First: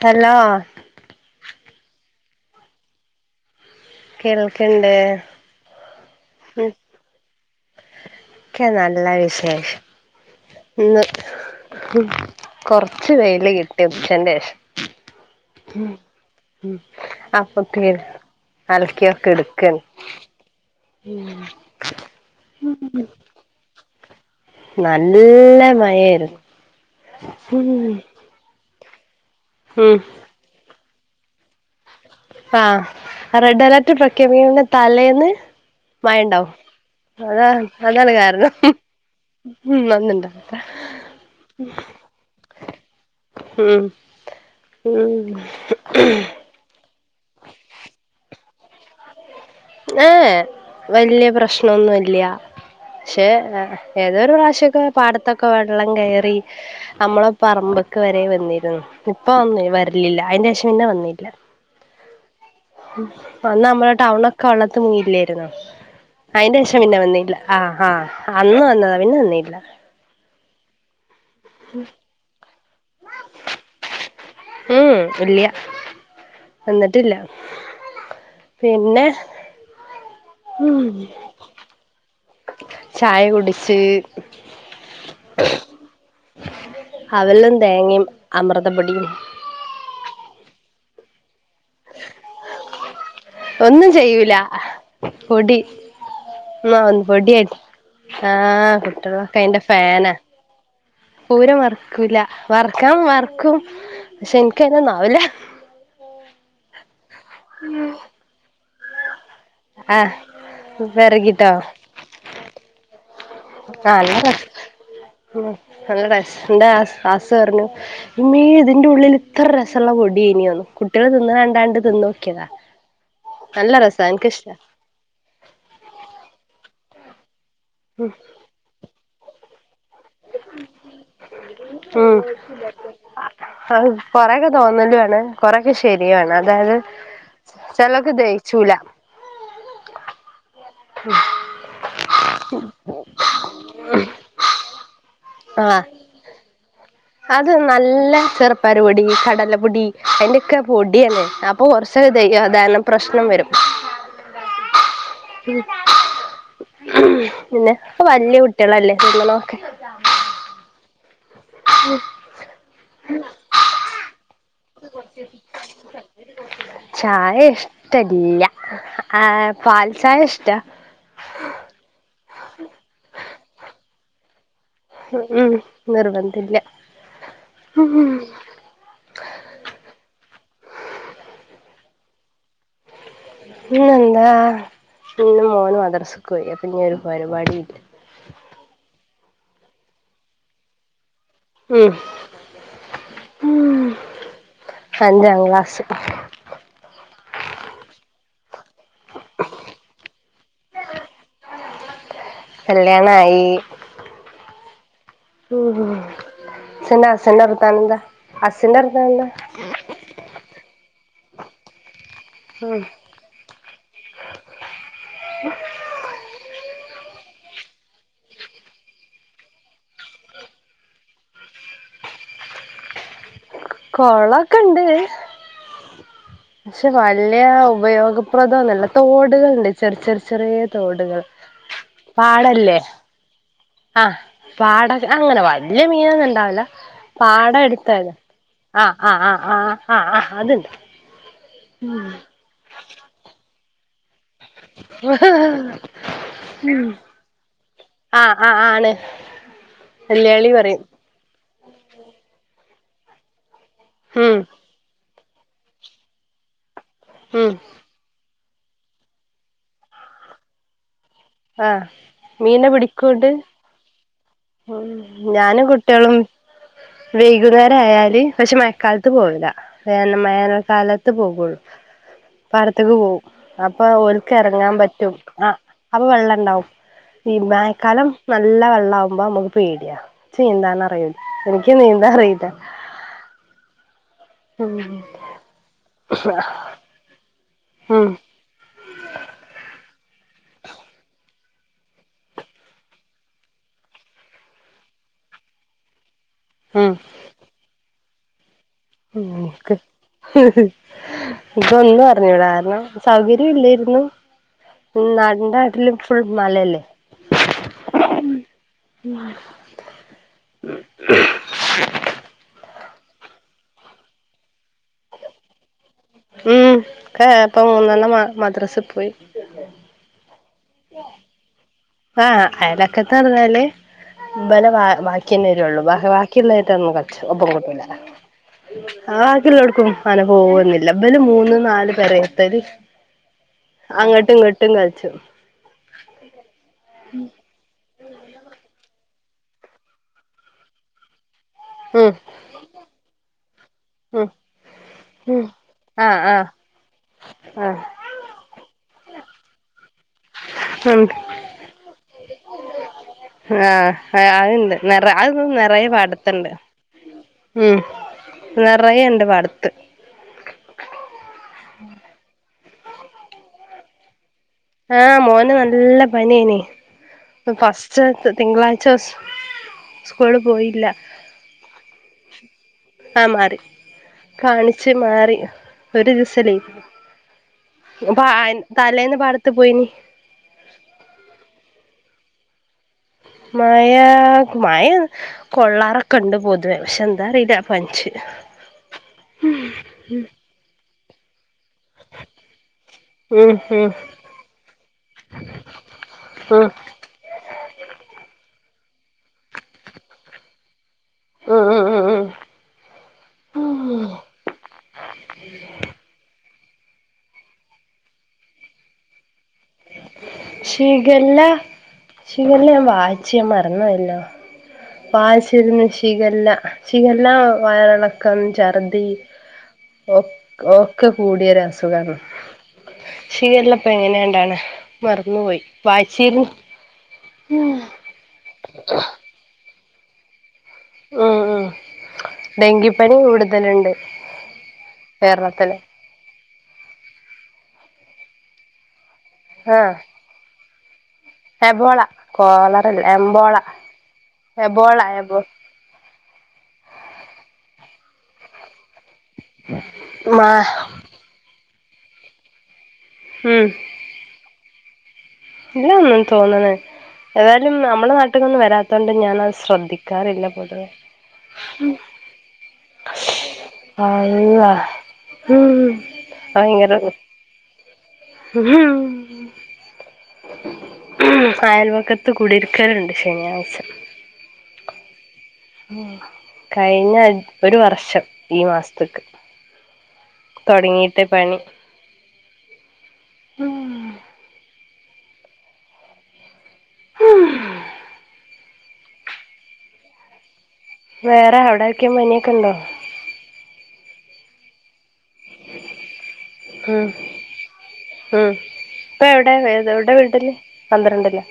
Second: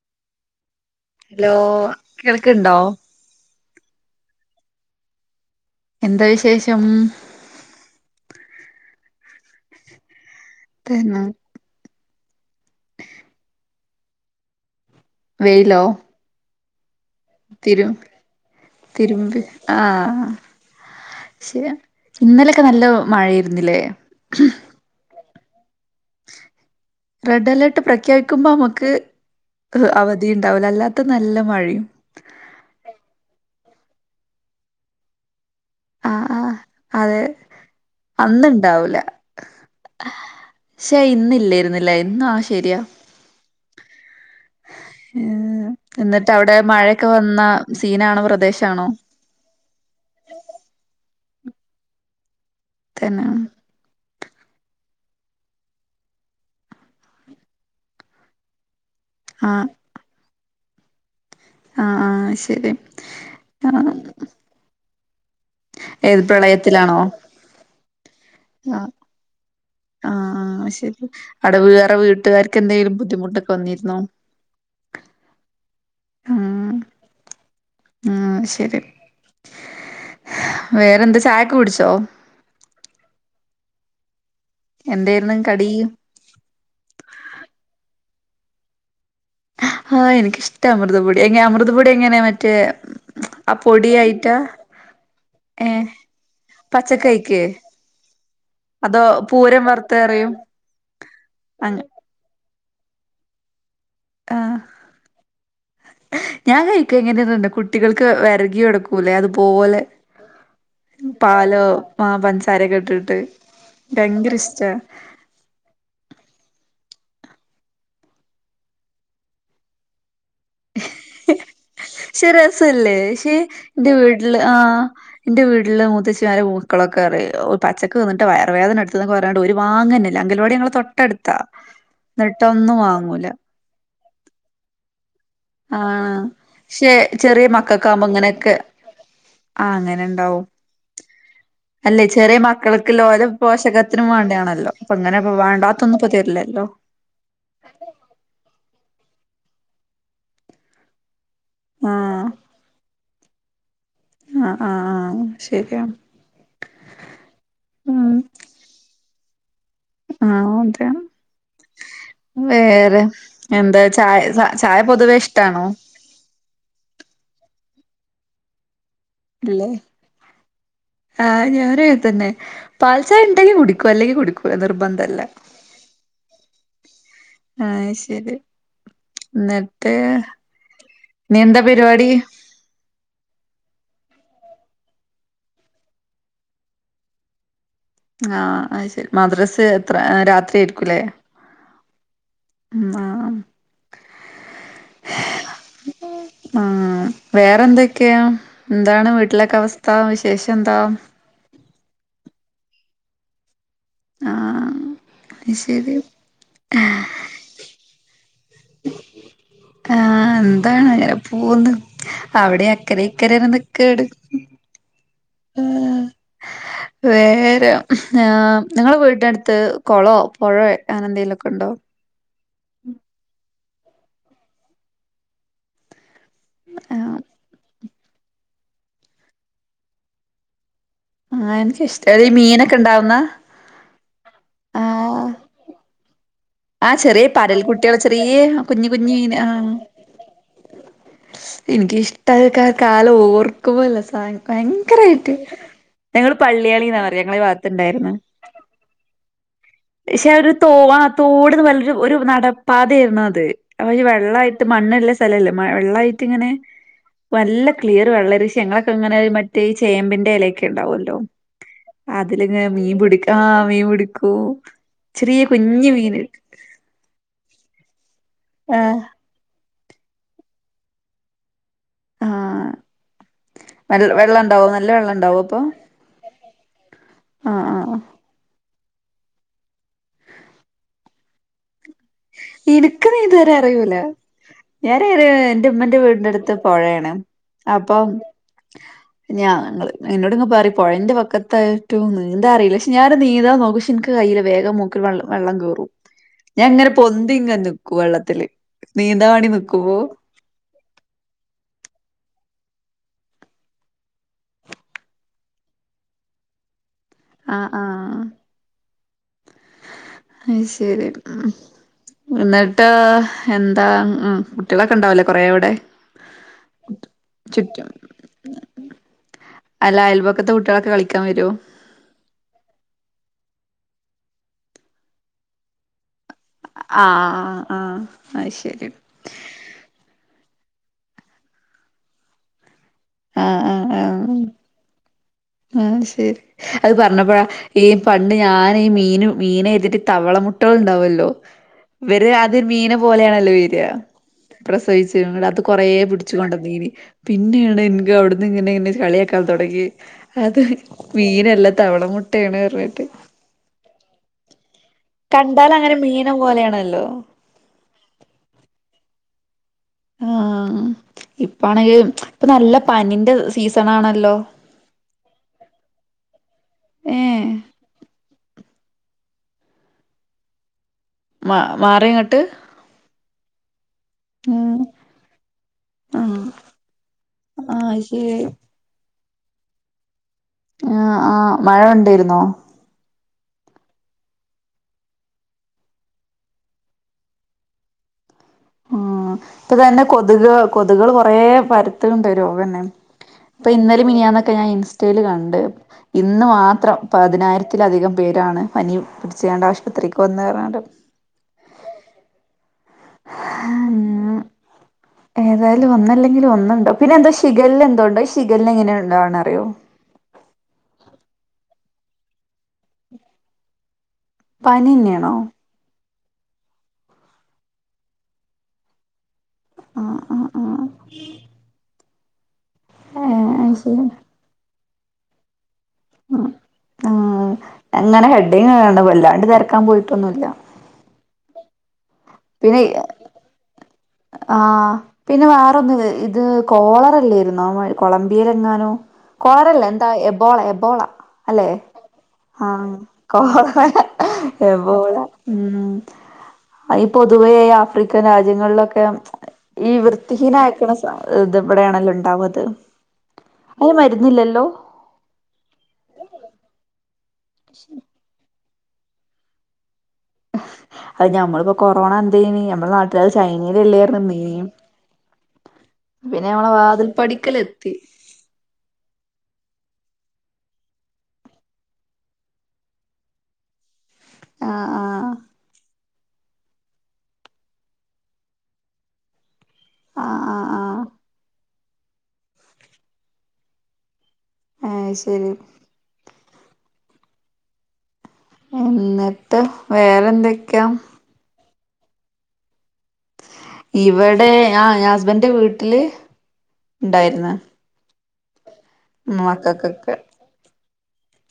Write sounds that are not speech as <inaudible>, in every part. Hello hello കേൾക്കുണ്ടോ കേൾക്കണ്ട് എന്താ വിശേഷം ഒക്കെ നല്ല വിശേഷം പിന്നെ ഇങ്ങക്ക് ഉ കൊറച്ച് വെയില് കിട്ടി ഉച്ഛന്റെ ശേഷം വെയിലോ ഉം തിരു അലക്കിയൊക്കെ തിരുമ്പി എടുക്കാണ് ആഹ ശരി ഇന്നലൊക്കെ നല്ല മഴയിരുന്നില്ലേ നല്ല മ നേര് റെഡ് അലർട്ട് പ്രഖ്യപിക്കുമ്പോം നമുക്ക് ഹ് ഉം അവധി ഉണ്ടാവല അല്ലാ ത്ത് നല്ല മഴയും ആഹ റെഡ് അലർട്ട് പ്രഖ്യാപിക്കുന്ന തലേന്ന് മഴ ആഹ് ഉണ്ടാവും ആഹ് അതെ അതാ അതാണ് കാരണം അന്നുണ്ടാവൂല ഉ വന്നിണ്ടത്ര പക്ഷെ ഇന്നില്ലായിരുന്നില്ലേ ഉം ഉ ഉം എന്നിട്ട് അവിടെ മഴ ക്കെ വന്ന സീനാണോ പ്രദേശ ആണോ ആഏ വലിയ പ്രം പ്രശ്നമൊന്നും ഇല്ല്യ തന്നെ ശേ ആ ഏതോരു പ്രാവശ്യക്കെ പാടത്തൊക്കെ വെള്ളം കയറി നമ്മള പറമ്പക്ക് വരെ വന്നിരുന്നു ഇപ്പൊ ആഹ് വരിലില്ല അതിന്റെ ശേഷം പിന്നെ വന്നിട്ടില്ല ആഹ് ആഹ് ശരി അന്ന് നമ്മള ആഹ് ടൗണോക്കെ വെള്ളത്തി മുങ്ങി ഏത് അയിന്റെ ശേഷം പിന്നെ പ്രളയത്തിലാണോ വന്നില്ല ആഹ് ആഹ അന്ന് വന്നത് അണ് പിന്നെ വന്നില്ല ആഹ് ആ ആഹ് ശരി അവിടെ വേറെ വീട്ടുകാർക്ക് എന്തെങ്കിലും ബുദ്ധിമുട്ടൊക്കെ വന്നിരുന്നോ ഉം ഇല്ല്യ ഉ വന്നിട്ടില്ല ഉ ശരി പിന്നെ വേറെന്താ ചായഒക്കെ കു ടിച്ചോ ശ എന്തായിരുന്നു കടി അവിലും തേങ്ങയും അമൃതം പൊടിയും ആ എനിക്കിഷ്ടമാണ് അമൃതം പൊടി എങ്ങന അമൃത അമൃതപൊടി എങ്ങനെ മറ്റേ ഒന്നും ചെയ്യില്ല പൊടിയായിട്ടാ പൊടി ഏഹ് ആ ഒും പച്ചക്കൈക്ക് പൊടിയായി ആഹ് അതോ കുട്ടികൾ ഒക്കെ അതിന്റെ പൂരം ഫാനാ വറുത്തെറിയും പൂരം അങ്ങ വർക്കുകയില്ല വറക്കാൻ മറക്കും പക്ഷെ ആഹ് എനിക്ക് അതിനൊന്നും ആവില്ല ഞാൻ കഴിക്കും എങ്ങനെയെന്നുണ്ട് കുട്ടികൾക്ക് വരകി കൊടുക്കും <inaudible> പോലെ ആഹ് വെറകിട്ടോ പാലോ ആ പഞ്ചസാരൊക്കെ ഇട്ടിട്ട് ആഹ ഭയങ്കര ഇഷ്ടാ നല്ല ടേസ്റ്റ് ഉണ്ട് എന്റെ മാഷ് പറഞ്ഞു ഇമ്മേ ഇതിന്റെ ഉള്ളിൽ ഇത്ര രസമുള്ള പൊടിയോ പക്ഷെ തിന്നോക്കിയതാ രസല്ലേ പക്ഷേ നല്ല എന്റെ രസാ വീട്ടിൽ എനിക്കിഷ്ടാ ആഹ് എന്റെ വീട്ടില് മൂത്തച്ഛിമാരും അവർക്കൊക്കെ അറിയോ പച്ചക്ക് കഴിച്ചിട്ട വയറുവേദന എടുക്കുകയാണ് പറഞ്ഞിട്ട് അവര് വാങ്ങാറില്ല അംഗൻവാടി ഞങ്ങളുടെ തൊട്ടടുത്താണ് ഉം എന്നിട്ടൊന്നും വാങ്ങില്ല അത് കൊറെയൊക്കെ തോന്നലുവാണ് കൊറെയൊക്കെ ആ ശരിയുവാണ് അതായത് പക്ഷെ ചെറിയ മക്കൾക്കാവുമ്പോൾ ചെലതൊക്കെ ഇങ്ങനെയൊക്കെ ദഹിച്ചൂല ആ അങ്ങനെ ഉണ്ടാവും അല്ലെ ചെറിയ മക്കൾക്ക് ആരോഗ്യത്തിനും പോഷകത്തിനും വേണ്ടാണല്ലോ അപ്പൊ അങ്ങനെ ആഹ് വേണ്ടാത്തതൊന്നും തരില്ലല്ലോ അത് നല്ല ചെറുപയർ പൊടി കടലപ്പൊടി അതിന്റെയൊക്കെ പൊടിയാണ് അപ്പൊ കുറച്ചു ആഹ് ദഹന പ്രശ്നം വരും ആഹ് ആഹ് ആഹ് ശരിയാണ് പിന്നെപ്പോ വലിയ കുട്ടികളല്ലേ ഓക്കെ അഹ് ഓക്കേ വേറെ എന്താ ചായ പൊതുവേ ഇഷ്ടമാണോ ഇഷ്ടമില്ല ല്ലേ ആഹ് ഞാന്ങ്ങനെതന്നെ പാൽചായ ണ്ടെങ്കി കുടിക്കു പല്ലേ കൊടുക് നിർബന്ധല്ല ഉം നിർബന്ധമില്ല ആഹ് ശരി ന്നിട്ട് നീന്ത പര്പാടി പിന്നെന്താ ഇന്ന് മോനു മദ്രസ്കൊയി അപ്പൊ നി ഒരു പരിപാടില്ല ആഹ് അത് ശരി മദ്രസ് എത്ര രാത്രി ആയിര്ക്കുല്ലേ ഉം ഉം ആ ഉം അഞ്ചാം ക്ലാസ് ആ വേറെന്തൊക്കെയാ ന്താണ് വീട്ട്ലൊക്ക അവസ്ഥ വിശേഷ ന്താ ല്യാണായി ആഹ് അത് ഉം ശരി സന സന ർ തെന്താ ഹസിന്റെ ർതാനെന്താ ആഹ് എന്താണ് അങനെ പോന്ന്. അവ്ടെ ഉം അക്കരെ ഇക്കരെ ർന്ന് കേട് ഉം വെ നേരാം ആ നിങ്ങള വീട്ടിനട്ത്ത് കൊളോ പൊഴേ അങ്ങനെന്തേലൊക്കണ്ടോ? കൊളൊക്ക്ണ്ട് ച് ആഹ് വല്ല്യാവും. ഉപയോഗപ്രദൊല്ലല്ലോ തോട്കള്ണ്ട് ചെറ് ചെറ് ചെറിയെ തോടുകൾ ആഹ് എനിക്കിഷ്ട ഈ മീനൊക്കെ പാടല്ലേ? ഉണ്ടാവുന്ന ആ പാടക് അങ്ങനെ വല്ല്യ മീനൊന്ന ആ ചെറിയെ പരൽ കുട്ട്യാള് ചെറ്യേ ആഹ് ആഹ് ആഹ് ആ ആഹ് ആഹ് അത്ണ്ട്. ഇനിക്കിഷ്ടായൊക്കെ ആകാലോർ കുവലസൈൻ ഭയങ്കരായിട്ട് ഞങ്ങള് പള്ളിയാണിന്നാ പറ്യ ഞങ്ങള ഭാഗത്ത്ണ്ടായ്ര്ന്ന് ആഹ് ആഹ് ആണ് ശെ വെല്ലുവിളി ഒരു പറയും തോവ തോടന്ന് വല്ല ഒരു നടാം പാത ആയിരുന്നു അത് ഒരു ഉം വെള്ളായിട്ട് മണ്ണ് എല്ലാം നല്ല സ്ഥലമല്ലേ വെള്ളായിട്ട് ഇങ്ങനെ ഉം നല്ല ക്ലിയർ വെള്ളമാണ് ഞങ്ങളൊക്കെ അങ്ങനെ ഒരു മറ്റേ ഈ ചേമ്പിന്റെ ഇലൊക്കെ ഇണ്ടാവുമല്ലോ ആഹ് അതില്ങ്ങ മീനെ മീൻ പിടിക്കൂണ്ട് പിടിക്കാം ആ മീൻ പിടിക്കും ചെറിയ ഞാനും കുഞ്ഞു മീൻ ഉം കുട്ടികളും വൈകുന്നേരം ആയാല് പക്ഷേ ആഹ് മഴക്കാലത്ത് പോവില്ല വേന വേനൽക്കാലത്ത് പോകയുള്ളൂ ആഹ് പാടത്തേക്ക് പോവും അപ്പൊ നല്ല ഓൾക്ക് വെള്ളം ഉണ്ടാവോ ഇറങ്ങാൻ നല്ല പറ്റും വെള്ളം ഉണ്ടാവോ ആ അപ്പൊ വെള്ളം ഉണ്ടാകും, ആഹ് ആഹ് മഴക്കാലം നല്ല വെള്ള ള്ളം ആകുമ്പം മ്മക്ക് പേടിയ നീന്താൻ എനിക്ക് നീന്തൻ അറിയില്ല ഇനിക്ക് നീന്തൽ അറിയൂല ഉം ഞാനര് എൻ്റെ ഉമ്മൻ്റെ വീടിന്റെ അടുത്ത് പുഴയാണ് ഉം അപ്പം ഞാ നി എന്നോട്ങ് പറയി പുഴന്റെ വക്കത്തായിട്ടും നീന്താ അറിയില്ല പക്ഷെ ഞാനൊ നീന്താൻ നോക്കി പക്ഷെ എനിക്ക് കയ്യിയില് വേഗം മൂക്കില് വെള്ളം കേറും ഞാൻങ്ങനെ പൊന്തിങ്ങലും കു വെള്ളത്തില് നീന്താൻ വേണ്ടി നിക്കുമ്പോ ഇതൊന്നും അല്ല വിട കാരണം സൗകര്യം ഇല്ലായിരുന്നു നാടിന്റൊട്ടിലും ഫുൾ മലയല്ലേ ആ ആ <unintelligible> അ ശരി മ എന്താ ഉം കുട്ടികളൊക്കെ ഉണ്ടാവല്ലേ കൊറേ അവിടെ ഉം ഇപ്പൊ ചുറ്റും മൂന്നെണ്ണം മദ്രസ പോയി അപ്പുറത്തെ കുട്ടികളൊക്കെ കളിക്കാൻ വരുവോ ആ അയലൊക്കെത്ത് പറഞ്ഞാല് വല ബാക്കി തന്നെ വരുള്ളു കായിട്ടന്ന ഒപ്പം ആഹ് കട്ടില്ല ആഹ് അത് ശരി ആ കിള്ള് എടുക്കും അന പോവന്നില്ല എബല് മൂന്ന് നാല് പേരെ എത്തല് ആഹ് ആഹ് അങ്ങോട്ടും ആഹ് ഇങ്ങോട്ടും കളിച്ചു ആഹ് ശരി അത് പറഞ്ഞപ്പോഴാ ഈ പണ്ട് ഞാൻ മീന് മീന എഴതിട്ട് തവള മുട്ടക ഉണ്ടാവുമല്ലോ ഉം ഇവര് അത് മീനെ പോലെയാണല്ലോ വരിക ഉം പ്രസവിച്ച് ഉം അത് കൊറ ആഹ് ആഹ് പിടിച്ചുൊണ്ട മീന് പിന്നെയണ് ആഹ് കൊടു ഇന്നെ ഇന്ന കളിയാക്കാൾ തുടങ്ങി അത് ഉണ്ട് മീനെല്ലാം തവള മുട്ട കുട്ടയാണ് പറഞ്ഞിട്ട് ആഹ അണ്ട് നിറ അതും കണ്ടാൽ നിറയെ അങ്ങനെ മീന പാടത്തുണ്ട് പോലെയാണല്ലോ ഉ നിറയെഉണ്ട് പാടത്ത് അ ആ ഇപ്പാണെങ്കിൽ ഇപ്പ നല്ല പനിന്റെ സീസൺ ആണല്ലോ ആഹ മോന നല്ല പനിയന ഏഹ് ഫസ്റ്റ് തിങ്കളാഴ്ച ച്ച സ്കൂളിൽ പോയില്ല മാ മാറിയങ്ങട്ട് ആഹ മാറി ഉം കാണിച്ച്മാറി ഒരു ദിവസലേ ആഹ് ശരി തലേന്ന് പാടത്ത് ത്ത പോയിനി ആ ആഹ മഴ ഉണ്ടായിരുന്നോ മായ മായ കൊള്ളാറൊക്കെ ഉണ്ട് പൊതുവേ പക്ഷെ എന്താറിയില്ല പഞ്ച് ഉം ഇപ്പൊ തന്നെ കൊതുക് കൊ കൊതുകൾ കുറേ പരുത്തുണ്ട് രോഗംന്നെ ഉം ഇപ്പൊ ഉം ഇന്നലെ മിനിഞ്ഞാന്നൊക്കെ ഞാൻ ഇൻസ്റ്റൽ കണ്ട് ഇന്ന് ഉം മാത്രം പതിനായിരത്തിലധികം പേരാണ് പനി പിടിച്ചാണ്ട് ആശുപത്രിക്ക് വന്ന് വറണ്ട് ഉം ഉം ഉം ഉം ഉം ഏതായാലും ഒന്നല്ലെങ്കിലും ഒന്ന ണ്ടോ പിന്നെ എന്തോ ശിഖല എന്തോണ്ടോ ശിഖല എങ്ങനെ ഉണ്ടോണറിയോ ശിഖല്ല ശിഖല്ല ഞാൻ വായിച്ച് ഞാൻ മറന്ന് പോയല്ലോ പനിന്നെയാണോ ചികല്ല ചികല്ല വയളക്കം ഛർദി ആഹ് ഒ ആഹ് ആഹ് ഒക്കെ കൂടിയരു അസുഖങ്ങ ഏഹ് അത് ശിഖല്ലപ്പ ശരി എങ്ങനെയാണ്ടാണ് മറന്നുപോയി പാച്ചിൽ ഉ അങ്ങനെ ഹെഡ കൊല്ലാണ്ട് ര ക്കാൻ പോയിട്ടൊന്നുമില്ല ആ ആ ഡെങ്കിപ്പനി കൂടുതലുണ്ട് ആഹ പിന്നെ കേരളത്തില് വേറൊന്ന് ഇത് കോളറല്ലേയിന്നോ കൊളംബിയൽ എങ്ങാനോ കോളറല്ല ആഹ് എന്താ എബോള ബോള അല്ലെ എബോള ആഹ കോളറല്ല എംബോള എബോള എബോ <unintelligible> പൊതുവേ ആഫ്രിക്കൻ രാജ്യങ്ങളിലൊക്കെ ഒക്ക ഈ മാ വൃത്തിഹീനായിക്കണ ഇത വിടെയാണല്ലോ ഉണ്ടാവത് ഉം അയിന് മരുന്നില്ലല്ലോ ഏതാലും നമ്മടെ നാട്ടിന്നൊന്ന് വരാ അതൊണ്ട് ഞാനത് ശ്രദ്ധിക്കും അത് ഞമ്മളിപ്പോ കൊറോണ എന്തയിനി ഞമ്മള നാട്ടിലൽ ചൈനയിലല്ലേര്ന്ന മെയ്ൻ അള്ളാ ഉം പിന്നെ ഞമ്മളെ ഭയങ്കര വാതിൽ പടിക്കല് അയൽവക്കത്ത് കുടിരിക്കലുണ്ട് ശനിയാഴ്ച ആ ആ കഴിഞ്ഞ ഒരു വർഷം ഈ മാസത്തേക്ക് ആഹ് ആഹ് തുടങ്ങിട്ട പണി ആഹ ശരി എന്നിട്ട് വേറെന്തൊക്ക വേറെ എവിടെ ഒക്കെ മനി കണ്ടോ ഇവിടെ ആ ഞാൻ <inaudible> ന്റെ വീട്ടില് ഉണ്ടായിര്ന്ന് ആഹ ഇപ്പൊ എവിടെ എവിടെ മക്കൾക്കൊക്കെ വീട്ടല്ലേ പന്ത്രണ്ടിന്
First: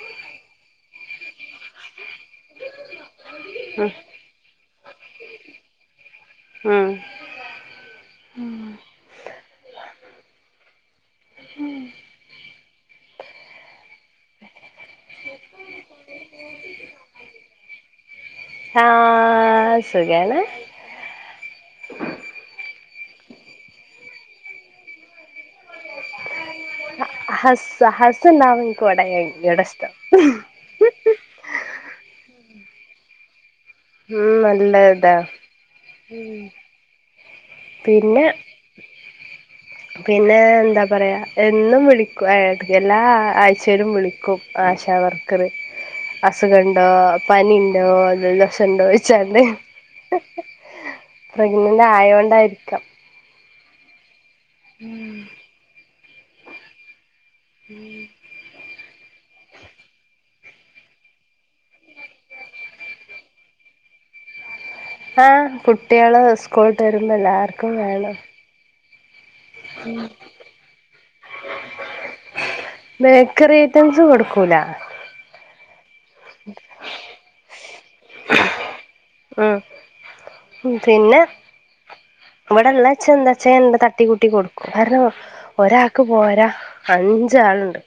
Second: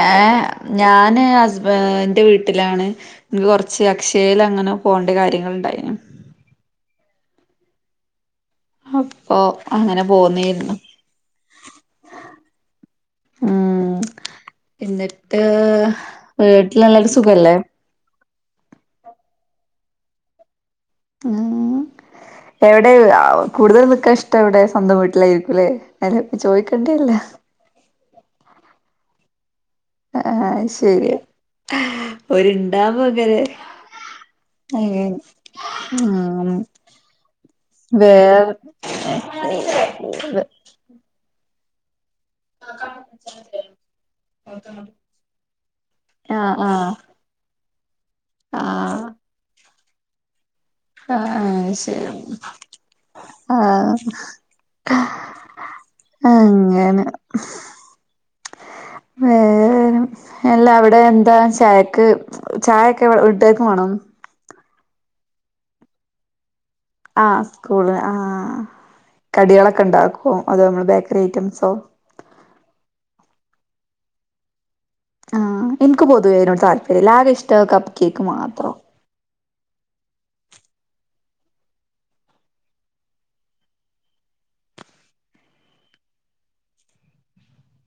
ഏ ഞാന് ഹസ്ബ ന്റെ വീട്ടിലാണ് എക്ക് കൊറച്ച് ഉം അക്ഷയേല് അങ്ങനെ പോണ്ട കാര്യങ്ങൾ ഉണ്ടായിന് ഉം അപ്പൊ അങ്ങനെ പോന്നേരുന്നു ആ എന്നിട്ട് വീട്ടിലെല്ലാരു സുഖല്ലേ ആഹ സുഖാണ് ഉം എവി വിടെ ആവു കൂടുതൽ നിൽക്കാ ഇഷ്ട്ടം എവിടെ സ്വന്തം വീട്ടിലായിരിക്കുംല്ലെ അല്ല ചോദിക്കേണ്ടേല്ല ഹസ ഹസ് ഉണ്ടാമ്പോ ഇന്ക് ഇവിടെ കയി എടെ സ് ആഹ ശരിയ ഒര്ണ്ടാകുമ്പങ്ങനെ ഉം നല്ലതാ ആ ഉം പിന്നെ വേറെ ഇന്നും വിളി എല്ലാ ആഴ്ചലും വിളിക്കും ആശാവർക്കർ ആഹ് അസുഖണ്ടോ ആഹ് പനി <unintelligible> നല്ലസ്സണ്ടോയ്ച്ചാണ്ട് ഉം ഉം ആഹ ആഹ ശരി ക്കം ആഹ ഉം ആ അങ്ങനെ ഉം വേറെ എല്ലാ അവിടെ എന്താ ചായക്ക് ചായൊക്കെ വീട്ടാർക്കും മാണോ ആഹ കുട്ട്യാള് സ് സ്ക്കോള്ട്ട് വരുമ്പം എല്ലാർക്കും വേണം കട്യേളക്കെ ഉണ്ടാക്കോ അതോ നമ്മൾ ബേക്കറി ഐറ്റംസോ തവിസ് കൊടുക്കൂല ആഹ ഇന്ക്ക് പൊതുവെ അയിനോട് താല്പര്യല്ല ആകെ ഇഷ്ട്ടം കപ് കേക്ക് മാത്രോ ഉം പിന്നെ ഇവിടെള്ളച്ചാ എന്താച്ചാ ഞാൻ തട്ടി കൂട്ടി കൊടുക്കും കാരണം ഒരാൾക്ക് പോരാ അഞ്ചാള്ണ്ട്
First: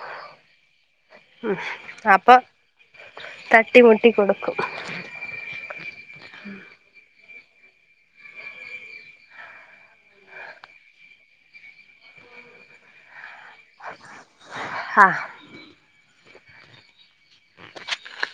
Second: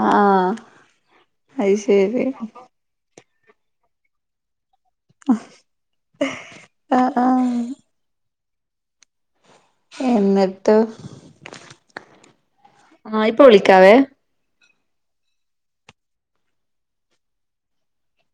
ആഹ ഉം അപ്പോ തട്ടി മുട്ടി കൊടുക്കും ആ ആഹ എന്നിട്ട് ആ ഇ പ്പ വിളിക്കാവേ ആഹ <inaudible>